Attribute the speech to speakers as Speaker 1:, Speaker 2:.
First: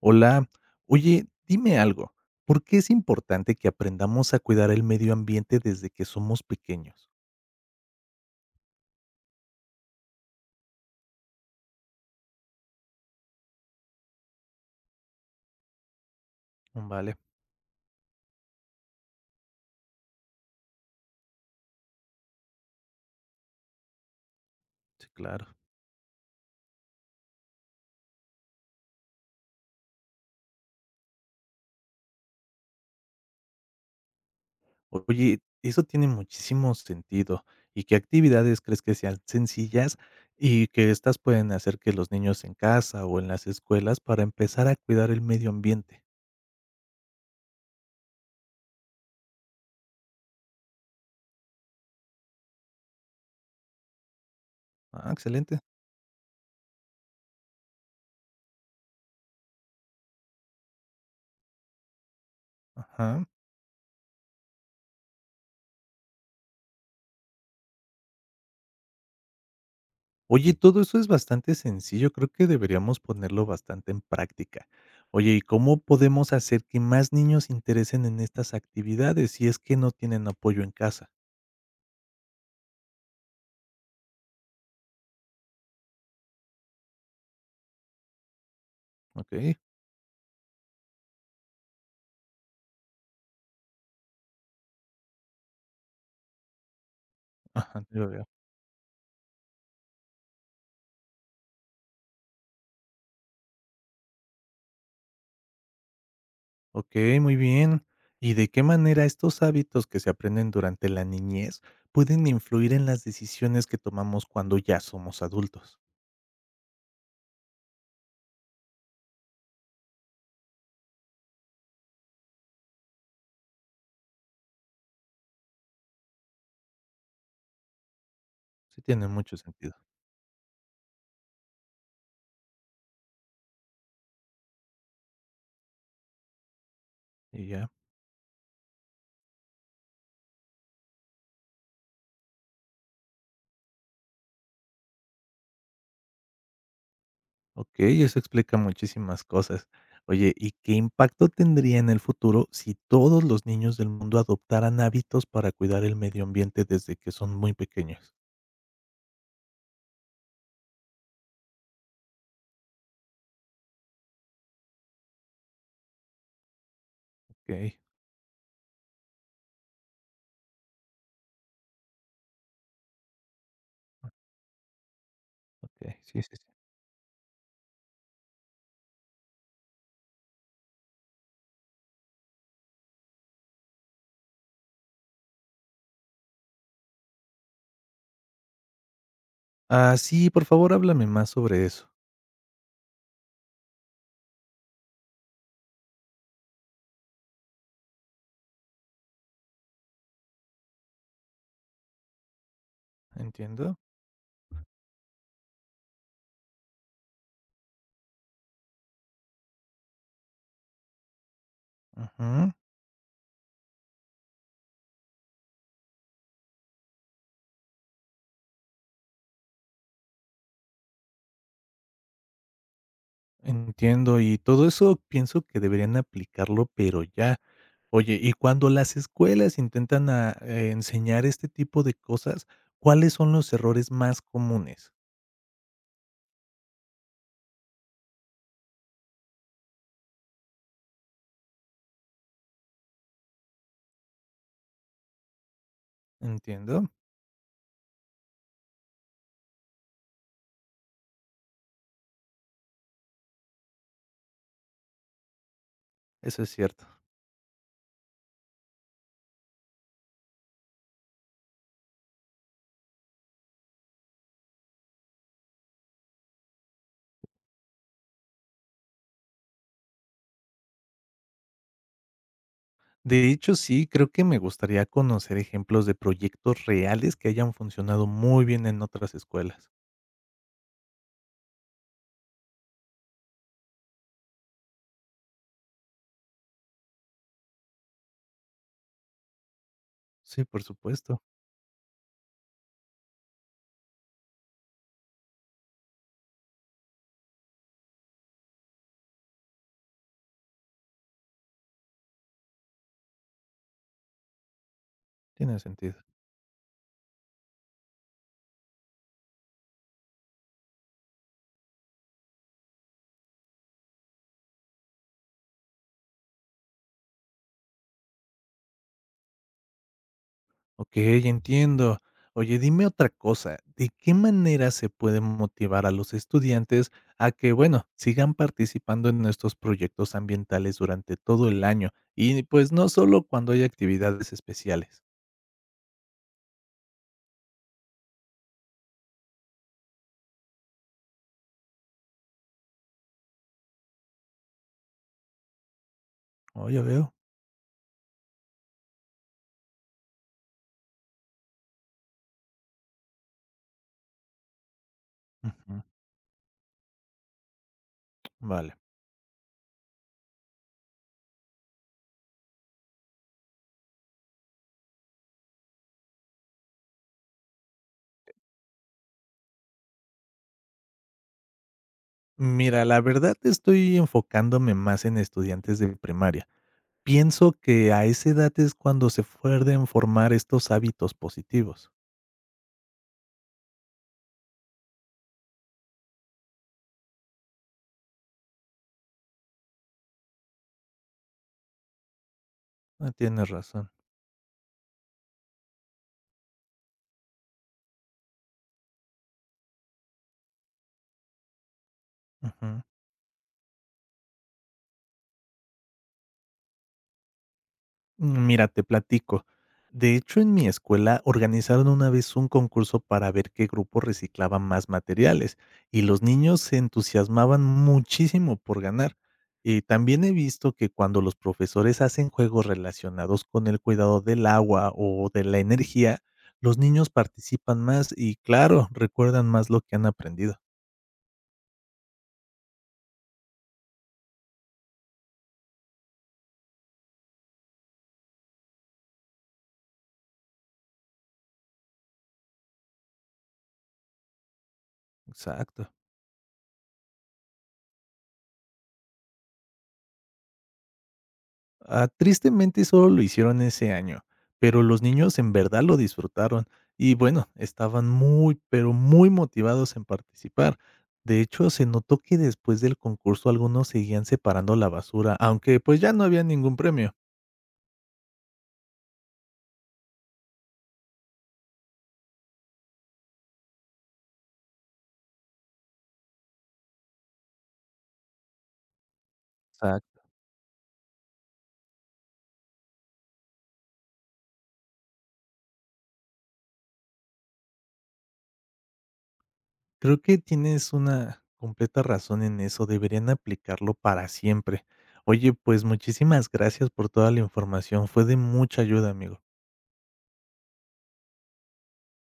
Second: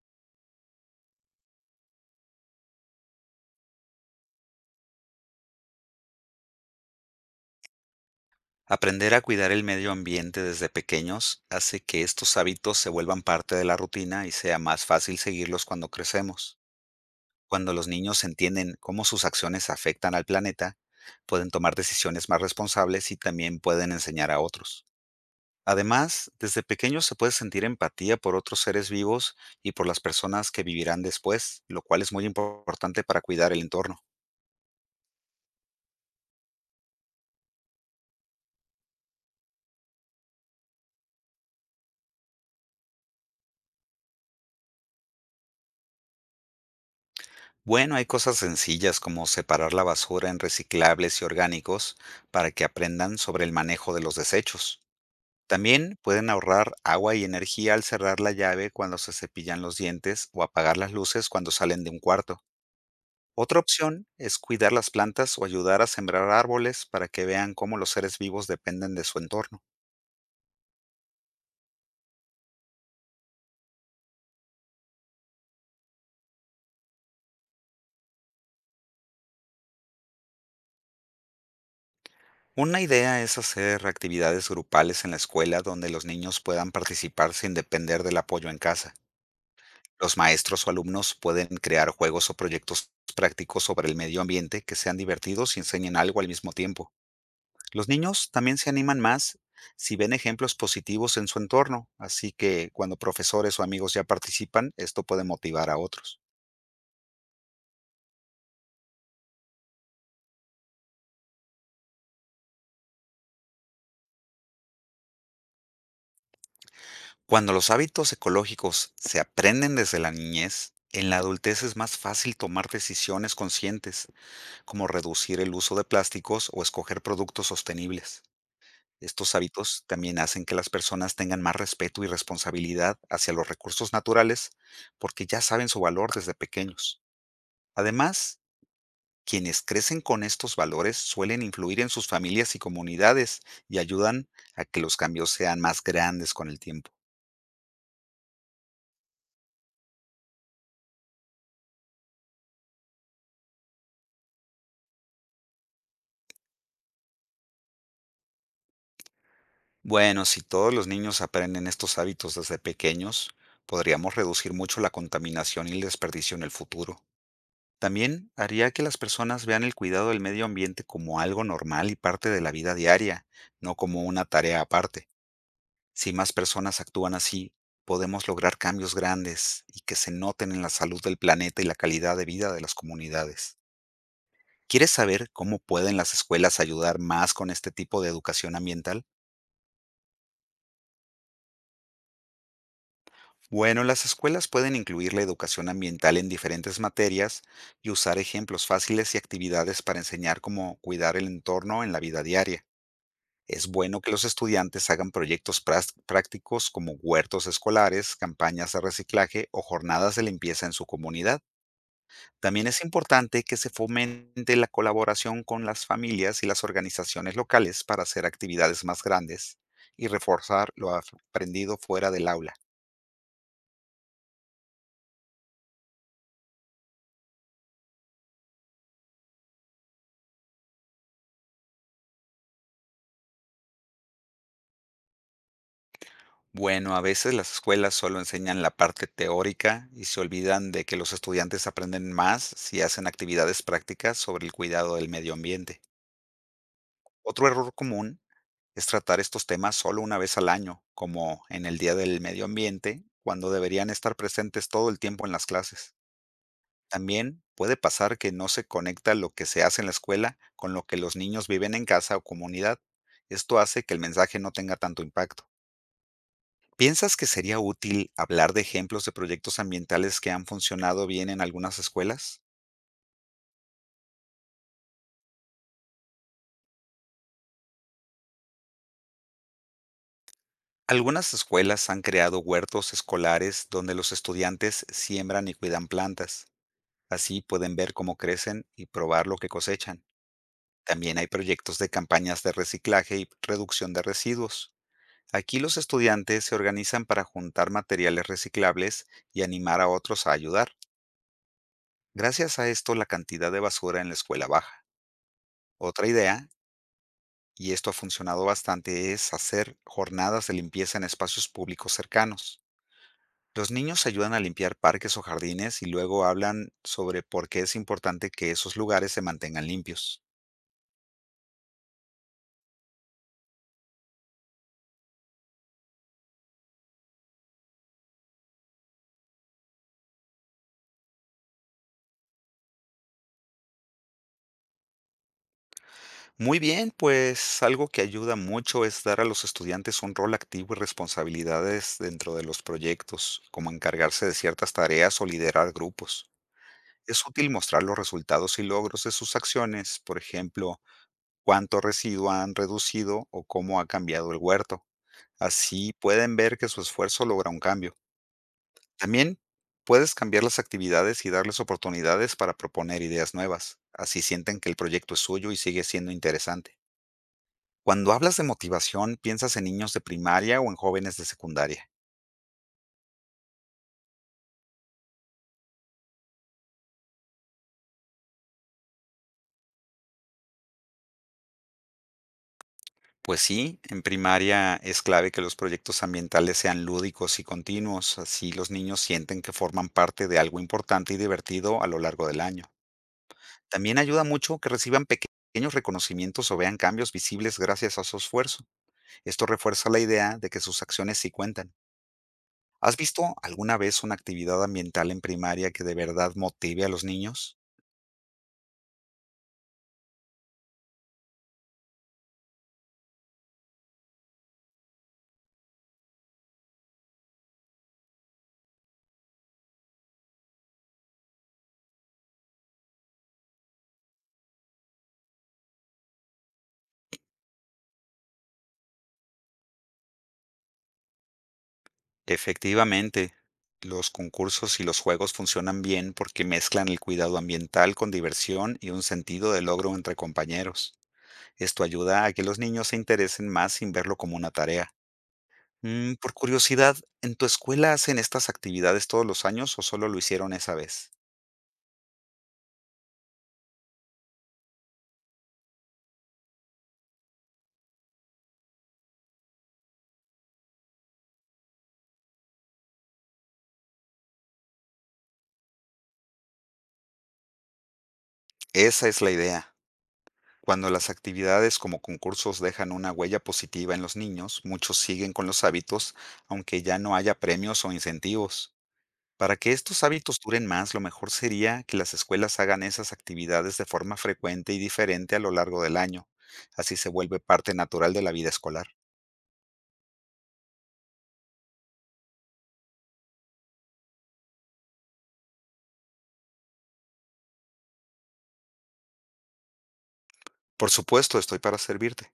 Speaker 1: Hola, oye, dime algo, ¿por qué es importante que aprendamos a cuidar el medio ambiente desde que somos pequeños?
Speaker 2: Aprender a cuidar el medio ambiente desde pequeños hace que estos hábitos se vuelvan parte de la rutina y sea más fácil seguirlos cuando crecemos.
Speaker 1: Vale,
Speaker 2: Cuando los niños entienden cómo sus acciones afectan al planeta, pueden tomar decisiones más responsables y también pueden enseñar a otros.
Speaker 1: sí, claro.
Speaker 2: Además, desde pequeños se puede sentir empatía por otros seres vivos y por las personas que vivirán después, lo cual es muy importante para cuidar el entorno.
Speaker 1: Oye, eso tiene muchísimo sentido. ¿Y qué actividades crees que sean sencillas y que estas pueden hacer que los niños en casa o en las escuelas para empezar a cuidar el medio ambiente?
Speaker 2: Bueno, hay cosas sencillas como separar la basura en reciclables y orgánicos para que aprendan sobre el manejo de los desechos.
Speaker 1: Ah, excelente.
Speaker 2: También pueden ahorrar agua y energía al cerrar la llave cuando se cepillan los dientes o apagar las luces cuando salen de un cuarto.
Speaker 1: Ajá.
Speaker 2: Otra opción es cuidar las plantas o ayudar a sembrar árboles para que vean cómo los seres vivos dependen de su entorno.
Speaker 1: Oye, todo eso es bastante sencillo, creo que deberíamos ponerlo bastante en práctica. Oye, ¿y cómo podemos hacer que más niños se interesen en estas actividades si es que no tienen apoyo en casa?
Speaker 2: Una idea es hacer actividades grupales en la escuela donde los niños puedan participar sin depender del apoyo en casa.
Speaker 1: Okey,
Speaker 2: Los maestros o alumnos pueden crear juegos o proyectos prácticos sobre el medio ambiente que sean divertidos y enseñen algo al mismo tiempo.
Speaker 1: ajá,
Speaker 2: Los
Speaker 1: ya veo.
Speaker 2: niños también se animan más si ven ejemplos positivos en su entorno, así que cuando profesores o amigos ya participan, esto puede motivar a otros.
Speaker 1: Okey, muy bien. ¿Y de qué manera estos hábitos que se aprenden durante la niñez pueden influir en las decisiones que tomamos cuando ya somos adultos?
Speaker 2: Cuando los hábitos ecológicos se aprenden desde la niñez, en la adultez es más fácil tomar decisiones conscientes, como reducir el uso de plásticos o escoger productos sostenibles.
Speaker 1: Sí, tiene
Speaker 2: Estos
Speaker 1: mucho sentido.
Speaker 2: hábitos también hacen que las personas tengan más respeto y responsabilidad hacia los recursos naturales porque ya saben su valor desde pequeños.
Speaker 1: Y ya.
Speaker 2: Además, quienes crecen con estos valores suelen influir en sus familias y comunidades y ayudan a que los cambios sean más grandes con el tiempo.
Speaker 1: Okey, eso explica muchísimas cosas. Oye, ¿y qué impacto tendría en el futuro si todos los niños del mundo adoptaran hábitos para cuidar el medio ambiente desde que son muy pequeños?
Speaker 2: Bueno, si todos los niños aprenden estos hábitos desde pequeños, podríamos reducir mucho la contaminación y el desperdicio en el futuro.
Speaker 1: Okey,
Speaker 2: También haría que las personas vean el cuidado del medio ambiente como algo normal y parte de la vida diaria, no como una tarea aparte.
Speaker 1: okey.
Speaker 2: Si
Speaker 1: Sí,
Speaker 2: más
Speaker 1: sí, sí.
Speaker 2: personas actúan así, podemos lograr cambios grandes y que se noten en la salud del planeta y la calidad de vida de las comunidades. ¿Quieres saber cómo pueden las escuelas ayudar más con este tipo de educación ambiental?
Speaker 1: Ah, sí, por favor, háblame más sobre eso.
Speaker 2: Bueno, las escuelas pueden incluir la educación ambiental en diferentes materias y usar ejemplos fáciles y actividades para enseñar cómo cuidar el entorno en la vida diaria. Es
Speaker 1: Entiendo.
Speaker 2: bueno que los estudiantes hagan proyectos prácticos como huertos escolares, campañas de reciclaje o jornadas de limpieza en su comunidad.
Speaker 1: Ujú.
Speaker 2: También es importante que se fomente la colaboración con las familias y las organizaciones locales para hacer actividades más grandes y reforzar lo aprendido fuera del aula.
Speaker 1: Entiendo, y todo eso pienso que deberían aplicarlo, pero ya. Oye, y cuando las escuelas intentan a enseñar este tipo de cosas, ¿cuáles son los errores más comunes?
Speaker 2: Bueno, a veces las escuelas solo enseñan la parte teórica y se olvidan de que los estudiantes aprenden más si hacen actividades prácticas sobre el cuidado del medio ambiente.
Speaker 1: Entiendo.
Speaker 2: Otro error común es tratar estos temas solo una vez al año, como en el Día del Medio Ambiente, cuando deberían estar presentes todo el tiempo en las clases.
Speaker 1: Eso es cierto.
Speaker 2: También puede pasar que no se conecta lo que se hace en la escuela con lo que los niños viven en casa o comunidad. Esto hace que el mensaje no tenga tanto impacto. ¿Piensas que sería útil hablar de ejemplos de proyectos ambientales que han funcionado bien en algunas escuelas?
Speaker 1: De hecho, sí, creo que me gustaría conocer ejemplos de proyectos reales que hayan funcionado muy bien en otras escuelas.
Speaker 2: Algunas escuelas han creado huertos escolares donde los estudiantes siembran y cuidan plantas. Así pueden ver cómo crecen y probar lo que cosechan.
Speaker 1: Sí, por
Speaker 2: También
Speaker 1: supuesto,
Speaker 2: hay proyectos de campañas de reciclaje y reducción de residuos. Aquí los estudiantes se organizan para juntar materiales reciclables y animar a otros a ayudar. Gracias a esto, la cantidad de basura en la escuela baja.
Speaker 1: tiene sentido.
Speaker 2: Otra idea, y esto ha funcionado bastante, es hacer jornadas de limpieza en espacios públicos cercanos. Los niños ayudan a limpiar parques o jardines y luego hablan sobre por qué es importante que esos lugares se mantengan limpios.
Speaker 1: Ok, entiendo. Oye, dime otra cosa, ¿de qué manera se puede motivar a los estudiantes a que, bueno, sigan participando en estos proyectos ambientales durante todo el año? Y pues no solo cuando hay actividades especiales.
Speaker 2: Muy bien, pues algo que ayuda mucho es dar a los estudiantes un rol activo y responsabilidades dentro de los proyectos, como encargarse de ciertas tareas o liderar grupos.
Speaker 1: Oh, ya veo.
Speaker 2: Es útil mostrar los resultados y logros de sus acciones, por ejemplo, cuánto residuo han reducido o cómo ha cambiado el huerto.
Speaker 1: Ujú.
Speaker 2: Así pueden ver que su esfuerzo logra un cambio.
Speaker 1: Vale.
Speaker 2: También puedes cambiar las actividades y darles oportunidades para proponer ideas nuevas. Así sienten que el proyecto es suyo y sigue siendo interesante. Cuando hablas de motivación, ¿piensas en niños de primaria o en jóvenes de secundaria?
Speaker 1: Mira, la verdad estoy enfocándome más en estudiantes de primaria. Pienso que a esa edad es cuando se pueden formar estos hábitos positivos.
Speaker 2: Pues sí, en primaria es clave que los proyectos ambientales sean lúdicos y continuos, así los niños sienten que forman parte de algo importante y divertido a lo largo del año.
Speaker 1: Ah, tienes razón.
Speaker 2: También ayuda mucho que reciban pequeños reconocimientos o vean cambios visibles gracias a su esfuerzo. Esto refuerza la idea de que sus acciones sí cuentan.
Speaker 1: Ujú.
Speaker 2: ¿Has visto alguna vez una actividad ambiental en primaria que de verdad motive a los niños?
Speaker 1: Mm, mira, te platico. De hecho, en mi escuela organizaron una vez un concurso para ver qué grupo reciclaba más materiales, y los niños se entusiasmaban muchísimo por ganar. Y también he visto que cuando los profesores hacen juegos relacionados con el cuidado del agua o de la energía, los niños participan más y, claro, recuerdan más lo que han aprendido.
Speaker 2: Efectivamente, los concursos y los juegos funcionan bien porque mezclan el cuidado ambiental con diversión y un sentido de logro entre compañeros. Esto ayuda a que los niños se interesen más sin verlo como una tarea.
Speaker 1: Exacto.
Speaker 2: Por curiosidad, ¿en tu escuela hacen estas actividades todos los años o solo lo hicieron esa vez?
Speaker 1: Ah, tristemente solo lo hicieron ese año, pero los niños en verdad lo disfrutaron y bueno, estaban muy, pero muy motivados en participar. De hecho, se notó que después del concurso algunos seguían separando la basura, aunque pues ya no había ningún premio.
Speaker 2: Esa es la idea. Cuando las actividades como concursos dejan una huella positiva en los niños, muchos siguen con los hábitos, aunque ya no haya premios o incentivos. Para que estos
Speaker 1: Exacto.
Speaker 2: hábitos duren más, lo mejor sería que las escuelas hagan esas actividades de forma frecuente y diferente a lo largo del año. Así se vuelve parte natural de la vida escolar.
Speaker 1: Creo que tienes una completa razón en eso, deberían aplicarlo para siempre. Oye, pues muchísimas gracias por toda la información, fue de mucha ayuda, amigo.
Speaker 2: Por supuesto, estoy para servirte.